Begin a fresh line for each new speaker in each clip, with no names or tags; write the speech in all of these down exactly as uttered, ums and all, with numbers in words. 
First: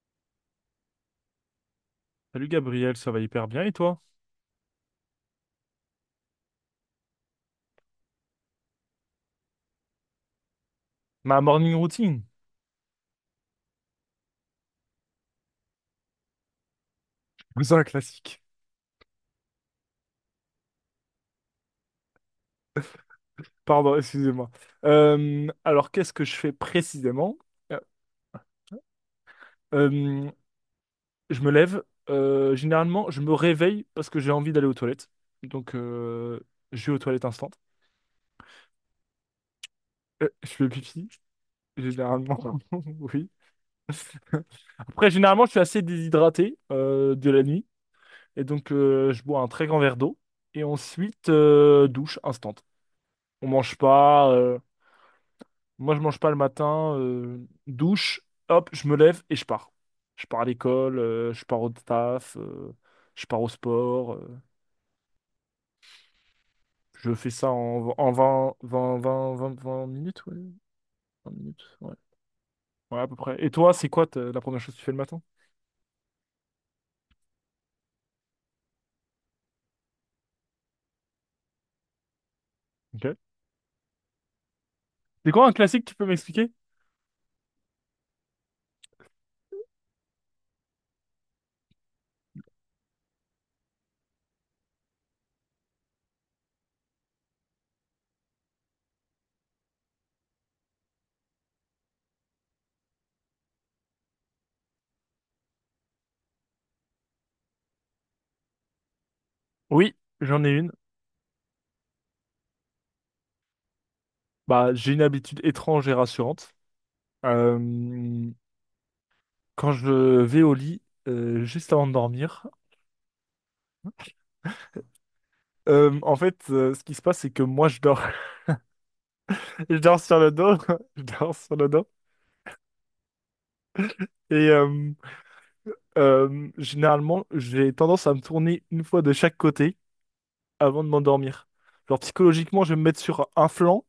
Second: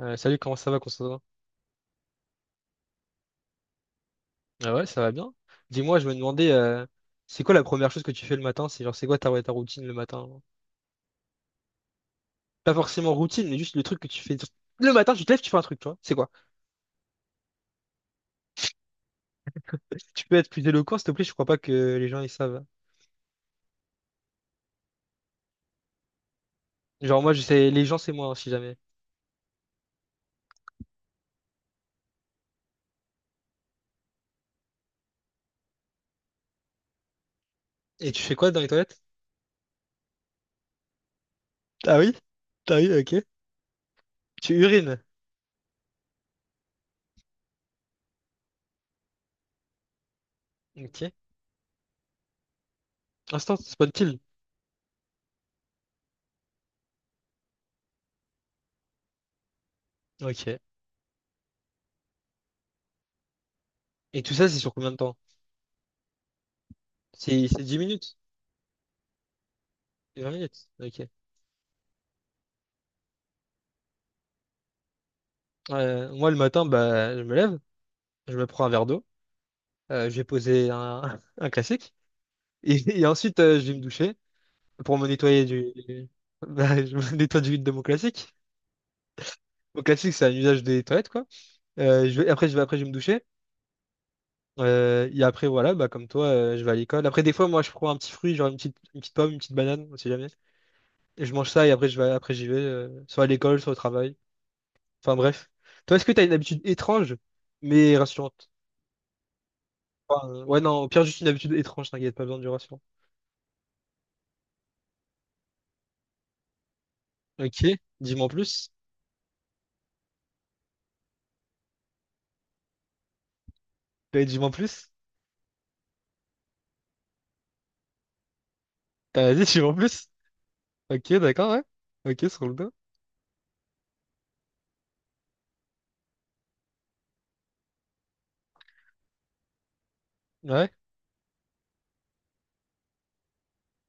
Euh, salut, comment ça va, Constantin?
Salut Gabriel, ça va hyper bien et toi?
Ah ouais, ça va bien. Dis-moi, je me demandais, euh, c'est quoi la première chose que tu fais le matin? C'est genre, c'est quoi ta, ouais, ta routine le matin, genre?
Ma morning routine.
Pas forcément routine, mais juste le truc que tu fais. Le matin, tu te lèves, tu fais un truc, tu vois. C'est quoi?
C'est un classique.
Tu peux être plus éloquent, s'il te plaît, je crois pas que les gens, ils savent.
Pardon, excusez-moi. Euh, alors, qu'est-ce que je fais
Genre, moi,
précisément?
je sais,
Euh,
les gens, c'est moi, hein, si jamais.
euh, je me lève. Euh, généralement, je me réveille parce que j'ai envie d'aller aux toilettes. Donc, euh, je vais aux toilettes instant.
Et tu fais quoi dans les toilettes?
Euh, je fais pipi,
Ah oui?
généralement.
Ah oui, ok.
Oui.
Tu urines.
Après, généralement, je suis assez déshydraté euh, de la nuit. Et donc, euh, je bois un très grand verre d'eau. Et
Ok.
ensuite, euh, douche instant. On
Instant,
mange
spawn-kill.
pas. euh, Moi, je mange pas le matin, euh, douche, hop, je me lève et je pars. Je pars à
Ok.
l'école, euh, je pars au taf, euh, je pars au sport.
Et tout
Euh,
ça, c'est sur combien de temps?
je fais
C'est
ça
c'est dix
en, en
minutes?
vingt vingt vingt vingt 20 minutes,
vingt
ouais.
minutes? Ok.
Vingt minutes, ouais. Ouais, à peu près. Et toi, c'est quoi ta- la première chose que tu fais le matin?
Euh, moi, le matin, bah, je me lève, je me prends un verre d'eau. Euh, je vais poser un, un classique. Et, et
Ok.
ensuite, euh, je vais me doucher pour me
C'est
nettoyer
quoi un
du.
classique, tu peux m'expliquer?
Bah, je me nettoie du de mon classique. Mon classique, c'est un usage des toilettes, quoi. Euh, je vais- après, je vais, après, je vais me doucher. Euh, et après, voilà, bah, comme toi, euh, je vais à l'école. Après, des fois, moi, je prends un petit fruit, genre une petite, une petite pomme, une petite banane, on sait jamais. Et je mange ça et après, je vais, après, j'y vais, euh, soit à l'école, soit au travail. Enfin, bref. Toi, est-ce que tu as une habitude étrange, mais rassurante?
Oui,
Enfin, euh,
j'en ai
ouais,
une.
non, au pire, juste une habitude étrange, t'inquiète, pas besoin du rassurant.
Bah, j'ai une habitude étrange et rassurante.
Ok, dis-moi en
Euh,
plus.
Quand je vais au lit, euh, juste avant de dormir,
Ouais, dis-moi en plus.
euh, en fait, euh, ce qui se passe, c'est que moi, je dors,
T'as la suis en
je dors
plus?
sur le dos, je
Ok,
dors
d'accord,
sur
ouais.
le dos,
Ok, sur le dos.
et euh, Euh, généralement, j'ai tendance à me tourner une fois de chaque côté
Ouais.
avant de m'endormir. Genre psychologiquement, je vais me mettre sur un flanc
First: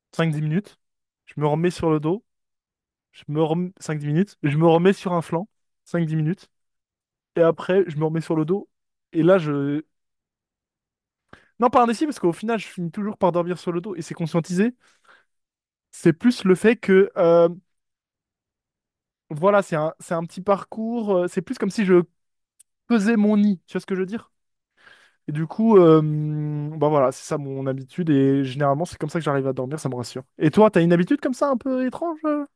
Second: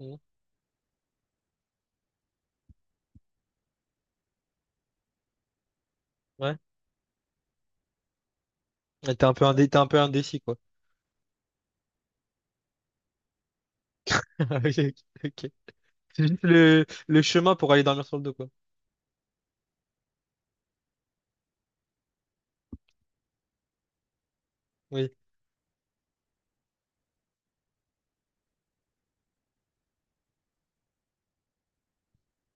Mm.
cinq dix minutes, je me remets sur le dos, je me rem... cinq dix minutes, je me remets sur un flanc cinq dix minutes,
Ouais.
et après, je me remets sur le dos,
Ouais,
et
T'es un
là,
peu indé- t'es
je...
un peu indécis, quoi.
Non, pas un indécis, parce qu'au final, je finis toujours par dormir sur le dos, et c'est conscientisé.
Ok, ok. Ok.
C'est
C'est juste
plus le fait
le,
que,
le
euh,
chemin pour aller dormir sur le dos, quoi.
voilà, c'est un, c'est un petit parcours, euh, c'est plus comme si je pesais mon nid, tu vois ce que je veux dire?
Oui.
Et du coup, euh, bah voilà, c'est ça mon habitude et généralement c'est comme ça que j'arrive à dormir, ça me rassure. Et toi, t'as une habitude comme ça un peu étrange euh,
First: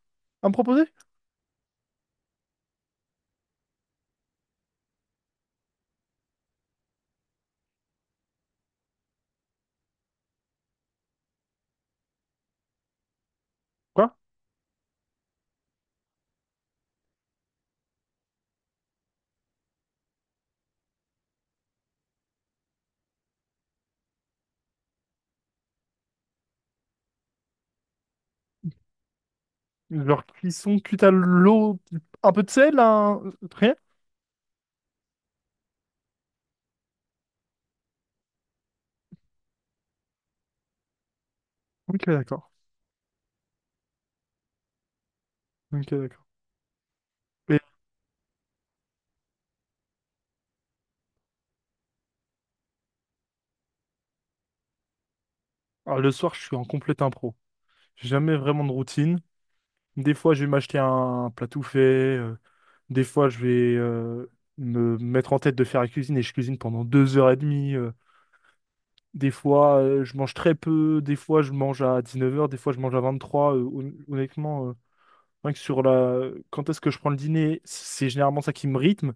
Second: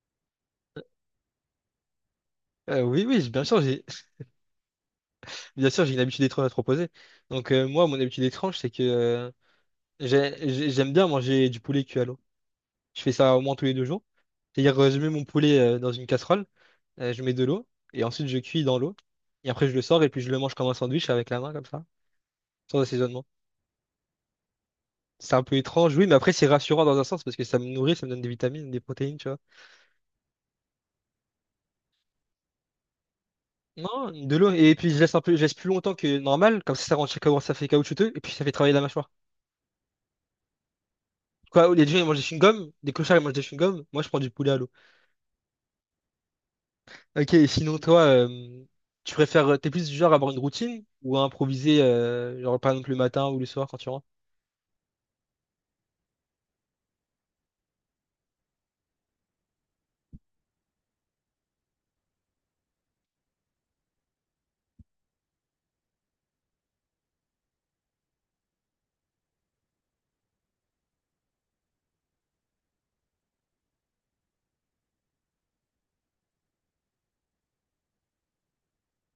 à me proposer?
Euh, oui, oui, j'ai- bien sûr, j'ai bien sûr, j'ai une habitude étrange à te proposer. Donc, euh, moi, mon habitude étrange, c'est que euh, j'ai- j'ai- j'aime bien manger du poulet cuit à l'eau. Je fais ça au moins tous les deux jours.
Quoi?
C'est-à-dire, euh, je mets mon poulet euh, dans une casserole, euh, je mets de l'eau, et ensuite je cuis dans l'eau. Et après, je le sors et puis je le mange comme un sandwich avec la main, comme ça, sans assaisonnement. C'est un peu étrange, oui, mais après c'est rassurant dans un sens parce que ça me nourrit, ça me donne des vitamines, des protéines, tu vois.
Genre cuisson cuite à l'eau, un peu de sel, un... rien?
Non, de l'eau. Et puis je laisse un peu, je laisse plus longtemps que normal, comme ça ça rend comment ça fait caoutchouteux, et puis ça fait travailler la mâchoire. Quoi, les gens ils
Ok,
mangent des
d'accord.
chewing-gums, des clochards ils mangent des chewing-gums, moi je prends du poulet à l'eau.
Ok, d'accord.
Ok, et
Et
sinon toi, euh, tu préfères, euh, t'es plus du genre à avoir une routine ou à improviser, euh, genre par exemple le matin ou le soir quand tu rentres?
alors, le soir, je suis en complet impro. J'ai jamais vraiment de routine. Des fois, je vais m'acheter un plat tout fait. euh, Des fois, je vais euh, me mettre en tête de faire la cuisine et je cuisine pendant deux heures et demie. euh. Des fois, euh, je mange très peu. Des fois, je mange à dix neuf heures. Des fois, je mange à vingt trois. Euh, hon- honnêtement, euh, rien que sur la... quand est-ce que je prends le dîner, c'est généralement ça qui me rythme.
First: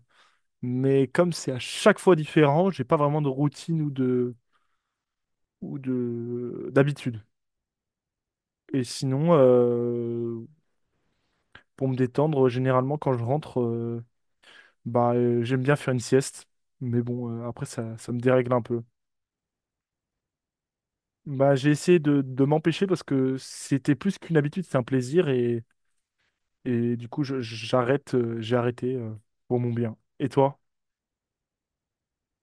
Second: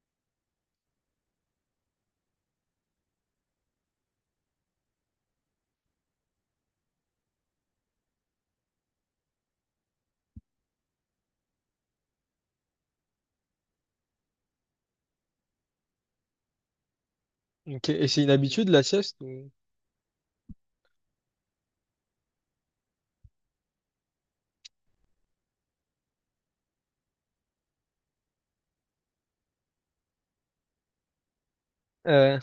Mais comme c'est à chaque fois différent, j'ai pas vraiment de routine ou de ou de d'habitude. Et sinon, euh, pour me détendre, généralement, quand je rentre, euh, bah, euh, j'aime bien faire une sieste. Mais bon, euh, après,
Ok,
ça,
et
ça me
c'est une
dérègle un
habitude la
peu.
sieste ou-
Bah, j'ai essayé de, de m'empêcher parce que c'était plus qu'une habitude, c'est un plaisir et, et du coup, je- j'arrête, euh, j'ai arrêté euh, pour mon bien. Et toi?
Euh,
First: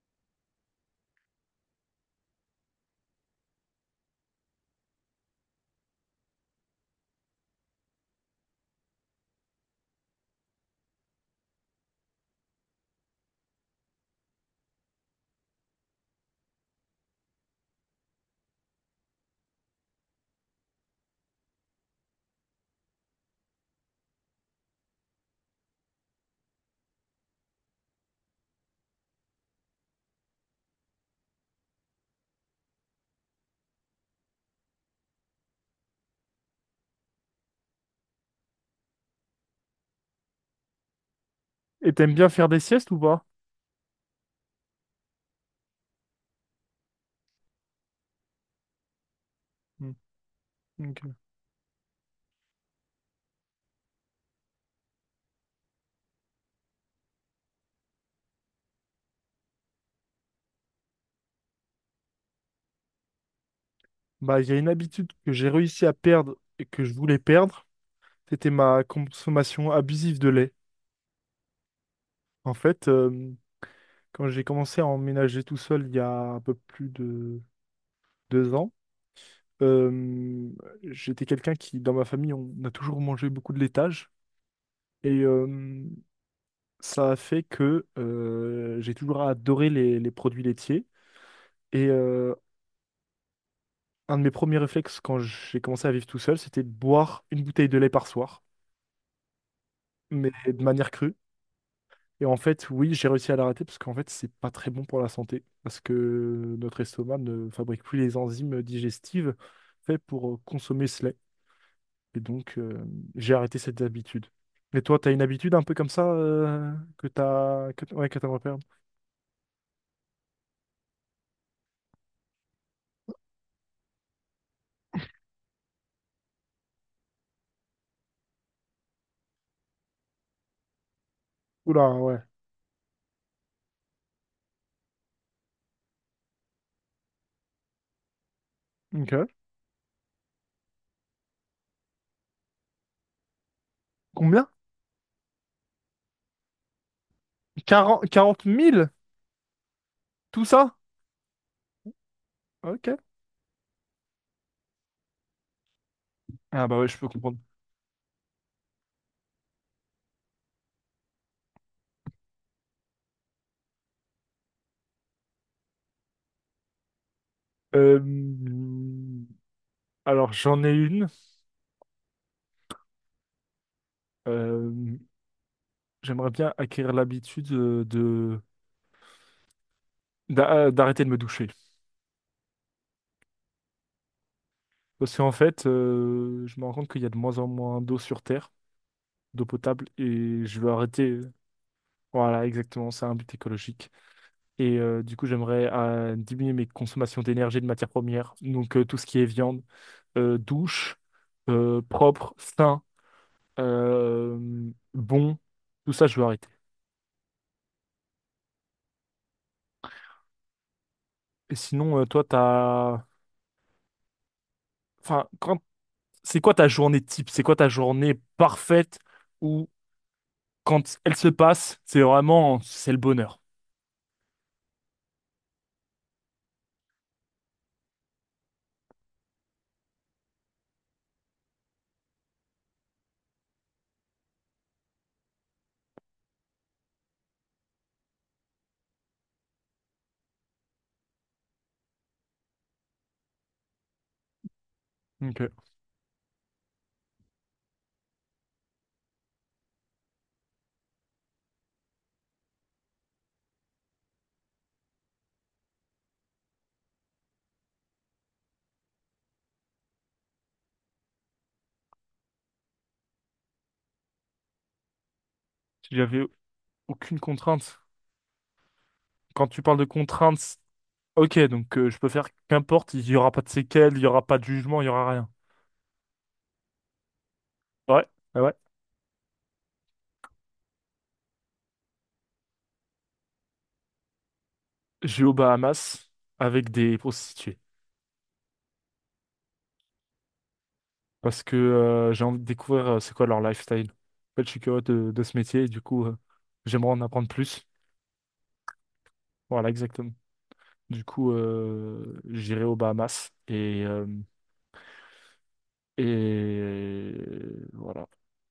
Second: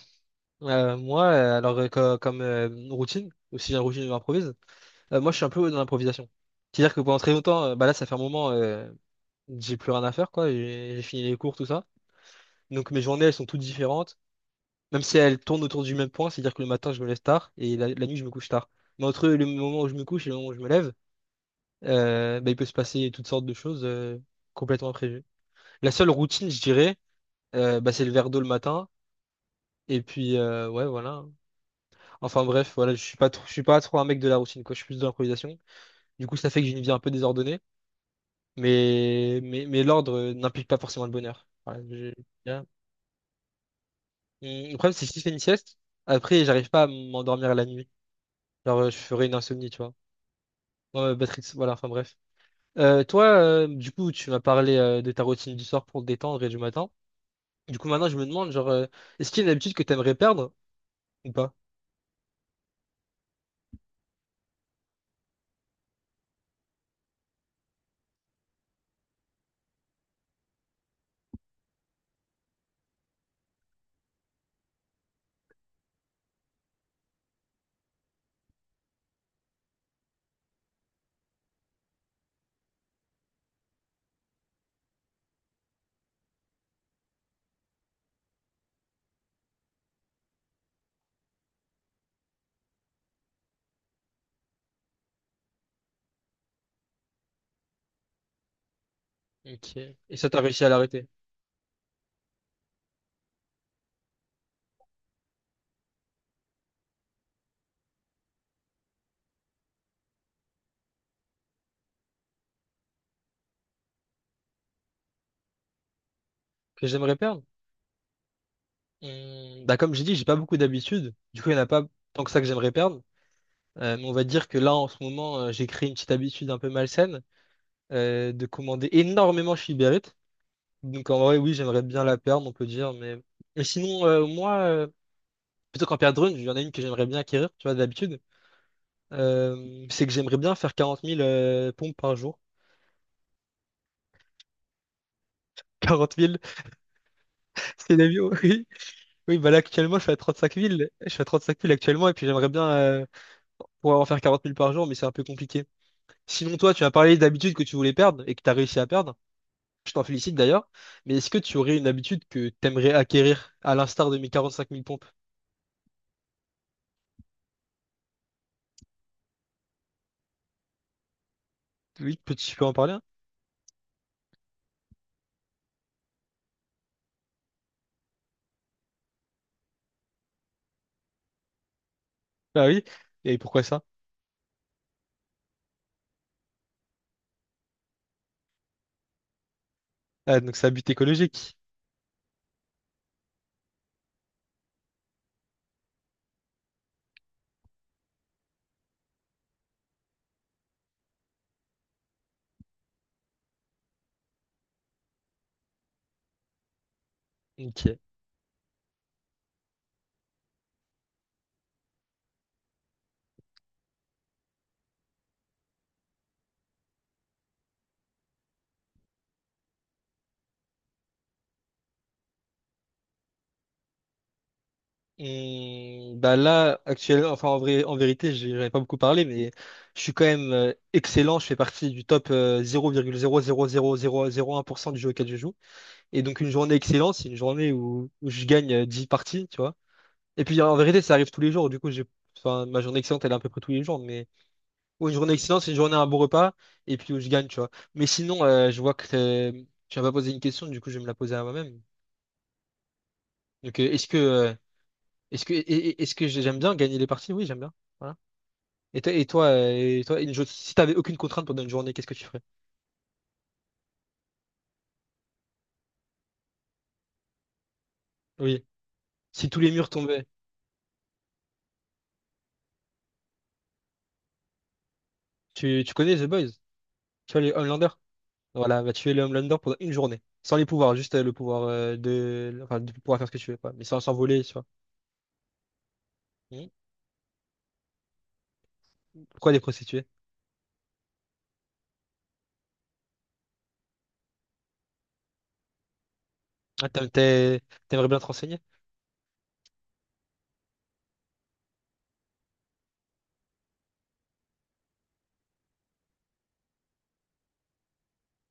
euh, moi, euh, alors euh, co- comme, euh, routine, aussi une routine improvise. Euh, moi, je suis un peu dans l'improvisation. C'est-à-dire que pendant très longtemps, euh, bah là, ça fait un moment, euh, j'ai plus rien à faire, quoi. J'ai j'ai fini les cours, tout ça. Donc mes journées, elles sont toutes différentes. Même si elles tournent autour du même point, c'est-à-dire que le matin, je me lève tard et la, la nuit, je me couche tard. Mais entre le moment où je me couche et le moment où je me lève, euh, bah, il peut se passer toutes sortes de choses, euh, complètement imprévues. La seule routine, je dirais, euh, bah, c'est le verre d'eau le matin. Et puis, euh, ouais, voilà. Enfin bref, voilà, je suis pas trop, je suis pas trop un mec de la routine, quoi. Je suis plus de l'improvisation. Du coup, ça fait que j'ai une vie un peu désordonnée. Mais, mais, mais l'ordre, euh, n'implique pas forcément le bonheur. Voilà,
Et
je-
t'aimes bien faire des
Bien.
siestes ou pas?
Hum, Le problème, c'est que si je fais une sieste, après, j'arrive pas à m'endormir la nuit. Alors, euh, je ferai une insomnie, tu vois.
Hmm, ok.
Ouais, Patrick, voilà, enfin bref. Euh, toi, euh, du coup, tu m'as parlé, euh, de ta routine du soir pour te détendre et du matin. Du coup, maintenant, je me demande, genre, euh, est-ce qu'il y a une habitude que t'aimerais perdre ou pas?
Bah, il y a une habitude que j'ai réussi à perdre et que je voulais perdre, c'était ma consommation abusive de lait. En fait, euh, Quand j'ai commencé à emménager tout seul il y a un peu plus de deux ans, euh, j'étais quelqu'un qui, dans ma famille, on a toujours mangé beaucoup de laitage. Et euh, Ça a fait que euh, j'ai toujours adoré les, les produits laitiers. Et euh, un de mes premiers réflexes quand j'ai commencé à vivre tout seul, c'était de boire une bouteille de lait par soir,
Ok. Et ça,
mais
t'as réussi
de
à
manière
l'arrêter.
crue. Et en fait, oui, j'ai réussi à l'arrêter parce qu'en fait, c'est pas très bon pour la santé. Parce que notre estomac ne fabrique plus les enzymes digestives faites pour euh, consommer ce lait. Et donc, euh, j'ai arrêté cette habitude. Et toi, t'as une habitude un peu comme ça euh,
Que
que
j'aimerais perdre?
t'as... Que... t- Ouais, que t'aimerais perdre.
Hum, bah comme j'ai dit, j'ai pas beaucoup d'habitudes. Du coup, il n'y en a pas tant que ça que j'aimerais perdre. Euh, mais on va dire que là, en ce moment, euh, j'ai créé une petite habitude un peu malsaine, euh, de commander énormément chez Uber Eats. Donc en vrai, oui, j'aimerais
Oula,
bien la
ouais.
perdre, on peut dire. Mais, mais sinon, euh, moi, euh, plutôt qu'en perdre une, il y en a une que j'aimerais bien acquérir, tu vois, d'habitude.
Ok.
Euh, c'est que j'aimerais bien faire quarante mille, euh, pompes par jour.
Combien?
quarante mille, c'est la
Quarante,
vie,
quarante
oui.
mille.
Oui, bah là, actuellement, je fais à
Tout
35
ça?
000. Je fais à trente-cinq mille actuellement, et puis j'aimerais bien,
Ok.
euh, pouvoir en faire quarante mille par jour, mais c'est un peu compliqué. Sinon,
Ah
toi,
bah
tu
ouais,
as
je peux
parlé
comprendre.
d'habitudes que tu voulais perdre et que tu as réussi à perdre. Je t'en félicite d'ailleurs. Mais est-ce que tu aurais une habitude que tu aimerais acquérir, à l'instar de mes quarante-cinq mille pompes?
Euh, Alors, j'en ai une.
Oui, peux-tu peux en parler, hein?
Euh, J'aimerais bien acquérir l'habitude euh, de... d'a- euh, d'arrêter de me doucher.
Ah oui. Et pourquoi ça?
Parce qu'en fait, euh, je me rends compte qu'il y a de moins en moins d'eau sur Terre, d'eau potable,
Ah,
et
donc
je
c'est
veux
un but
arrêter. euh,
écologique.
Voilà, exactement, c'est un but écologique. Et euh, du coup, j'aimerais euh, diminuer mes consommations d'énergie et de matières premières. Donc, euh, tout ce qui est viande, euh, douche, euh, propre, sain, euh, bon, tout ça, je veux arrêter.
Ok.
Et sinon, euh, toi, t'as... Enfin, quand... c'est quoi ta journée type? C'est quoi ta journée parfaite où, quand elle se passe, c'est vraiment... c'est le bonheur?
Hum, bah là, actuellement, enfin en vrai, en vérité, j'en ai pas beaucoup parlé, mais je suis quand même, euh, excellent. Je fais partie du top, euh, zéro virgule zéro zéro zéro zéro un pour cent du jeu auquel je joue. Et donc une journée excellente, c'est une journée où, où je gagne, euh, dix parties, tu vois. Et puis en vérité, ça arrive tous les jours. Du coup, j'ai enfin, ma journée excellente, elle est à peu près tous les jours. Mais ouais, une journée
Ok.
excellente, c'est une journée à un bon repas et puis où je gagne, tu vois. Mais sinon, euh, je vois que, euh, tu m'as pas posé une question, du coup, je vais me la poser à moi-même. Donc, euh, est-ce que, euh, est-ce que, et- et- est-ce que j'aime bien gagner les parties? Oui, j'aime bien. Voilà. Et toi, et toi, euh, et toi, une jo- si t'avais aucune contrainte pendant une journée, qu'est-ce que tu ferais?
J'avais aucune contrainte.
Oui.
Quand
Si tous
tu
les
parles de
murs tombaient,
contraintes, ok, donc euh, je peux faire qu'importe, il n'y aura pas de séquelles, il n'y aura pas de jugement, il n'y aura rien.
tu, tu connais The Boys? Tu vois les Homelanders?
Ouais, ah ouais.
Voilà, va tuer les Homelanders pendant une journée. Sans les pouvoirs, juste euh, le pouvoir, euh, de, enfin, de pouvoir faire ce que tu veux, quoi. Mais sans s'envoler, tu vois.
J'ai aux Bahamas
Hmm?
avec des prostituées.
Pourquoi des prostituées?
Parce que euh, j'ai envie de découvrir euh, c'est quoi leur lifestyle. En fait, je suis curieux de, de ce métier et du coup, euh,
Ah,
j'aimerais en
t'aimes-
apprendre
t'es-
plus.
t'aimerais bien te renseigner?
Voilà, exactement. Du coup, euh, j'irai aux Bahamas et, euh, et voilà.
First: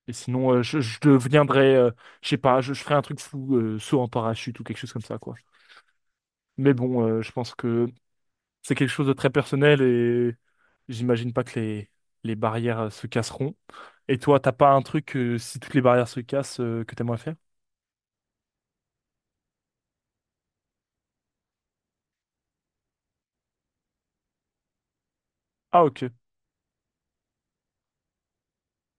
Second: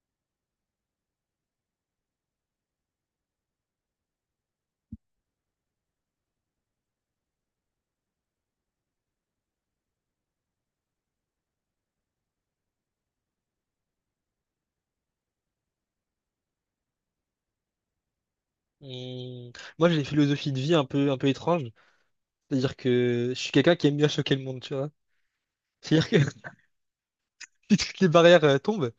Et sinon, euh, je, je deviendrai, euh, je sais pas, je, je ferai un truc fou, euh, saut en parachute ou quelque chose comme ça, quoi. Mais bon, euh, je pense que c'est quelque chose de très personnel et j'imagine pas que les, les barrières euh, se casseront. Et toi, t'as pas un truc, euh, si toutes les barrières se cassent, euh, que t'aimerais faire?
Hmm, Moi, j'ai une philosophie de vie un peu, un peu étrange. C'est-à-dire que je suis quelqu'un qui aime bien choquer le monde, tu vois.
Ah, ok.
C'est-à-dire que si toutes les barrières, euh, tombent,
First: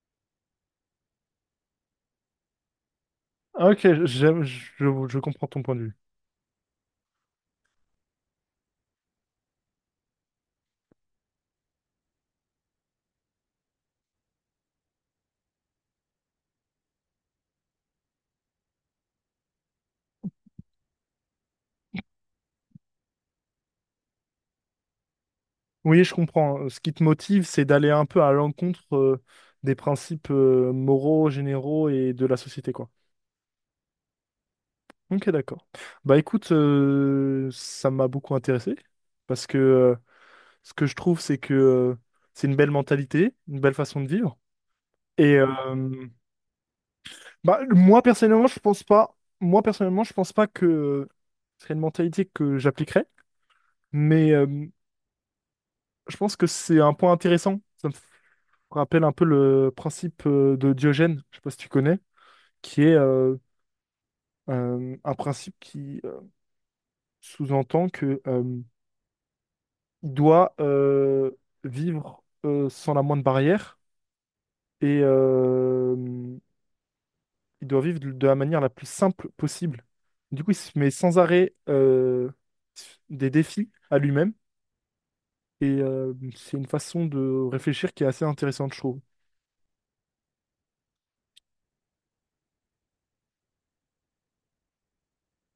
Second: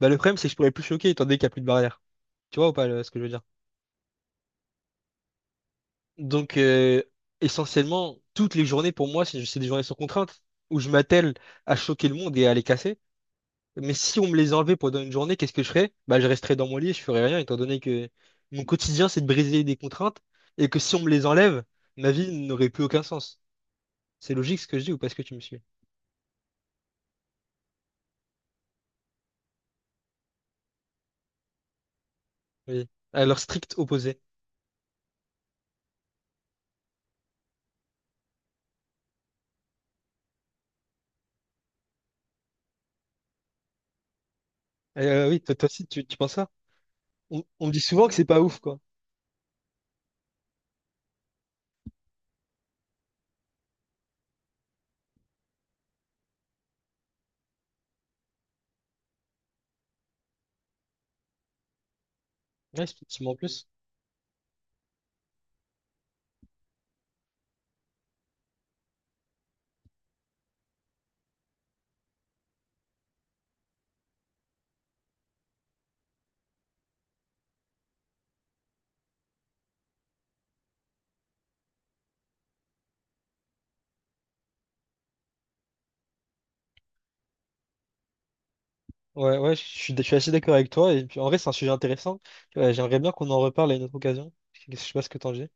bah, le problème, c'est que je pourrais plus choquer étant donné qu'il n'y a plus de barrières. Tu vois ou pas le- ce que je veux dire?
Ah, ok, j'aime- je, je comprends ton point de vue.
Donc, euh, essentiellement, toutes les journées, pour moi, c'est c'est des journées sans contrainte où je m'attelle à choquer le monde et à les casser. Mais si on me les enlevait pendant une journée, qu'est-ce que je ferais? Bah, je resterais dans mon lit, je ferais rien, étant donné que mon quotidien, c'est de briser des contraintes et que si on me les enlève, ma vie n'aurait plus aucun sens. C'est logique ce que je dis ou pas, ce que tu me suis?
Oui, je comprends. Euh, Ce qui te motive, c'est d'aller un peu à l'encontre euh, des principes euh, moraux, généraux et de la société,
Oui.
quoi.
À leur strict opposé.
Ok, d'accord. Bah écoute, euh, ça m'a beaucoup intéressé parce que euh, ce que je trouve, c'est que euh, c'est une belle mentalité, une belle façon de vivre.
Euh,
Et
oui, toi, toi aussi, tu,
euh,
tu penses ça? On,
Bah,
on me dit
moi
souvent que c'est pas
personnellement, je
ouf, quoi.
pense pas. Moi personnellement, je pense pas que euh, ce serait une mentalité que j'appliquerais, mais euh, je pense que c'est un point intéressant. Qu'on rappelle un peu le principe euh, de Diogène, je sais pas si tu connais, qui
Ouais,
est
effectivement, en
euh,
plus.
euh, un principe qui euh, sous-entend que euh, il doit euh, vivre euh, sans la moindre barrière et euh, il doit vivre de de la manière la plus simple possible. Du coup, il se met sans arrêt euh, des défis à lui-même et euh, c'est une façon de réfléchir qui est assez intéressante, je trouve.
Ouais, ouais, je suis, je suis assez d'accord avec toi. Et puis, en vrai, c'est un sujet intéressant. Ouais, j'aimerais bien qu'on en reparle à une autre occasion. Je sais pas ce que t'en dis.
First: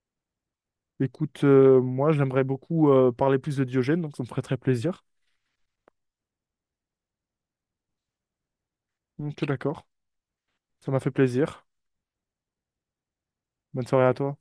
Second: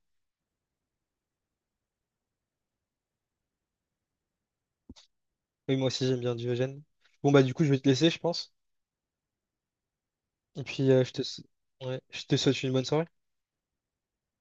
Écoute, euh, moi j'aimerais beaucoup euh, parler plus de Diogène, donc ça me ferait très plaisir.
Oui, moi aussi, j'aime bien Diogène. Bon, bah, du coup, je vais te laisser, je pense.
Donc, d'accord.
Et puis,
Ça m'a
euh,
fait
je te... s-
plaisir.
ouais, je te souhaite une bonne soirée.
Bonne soirée à toi.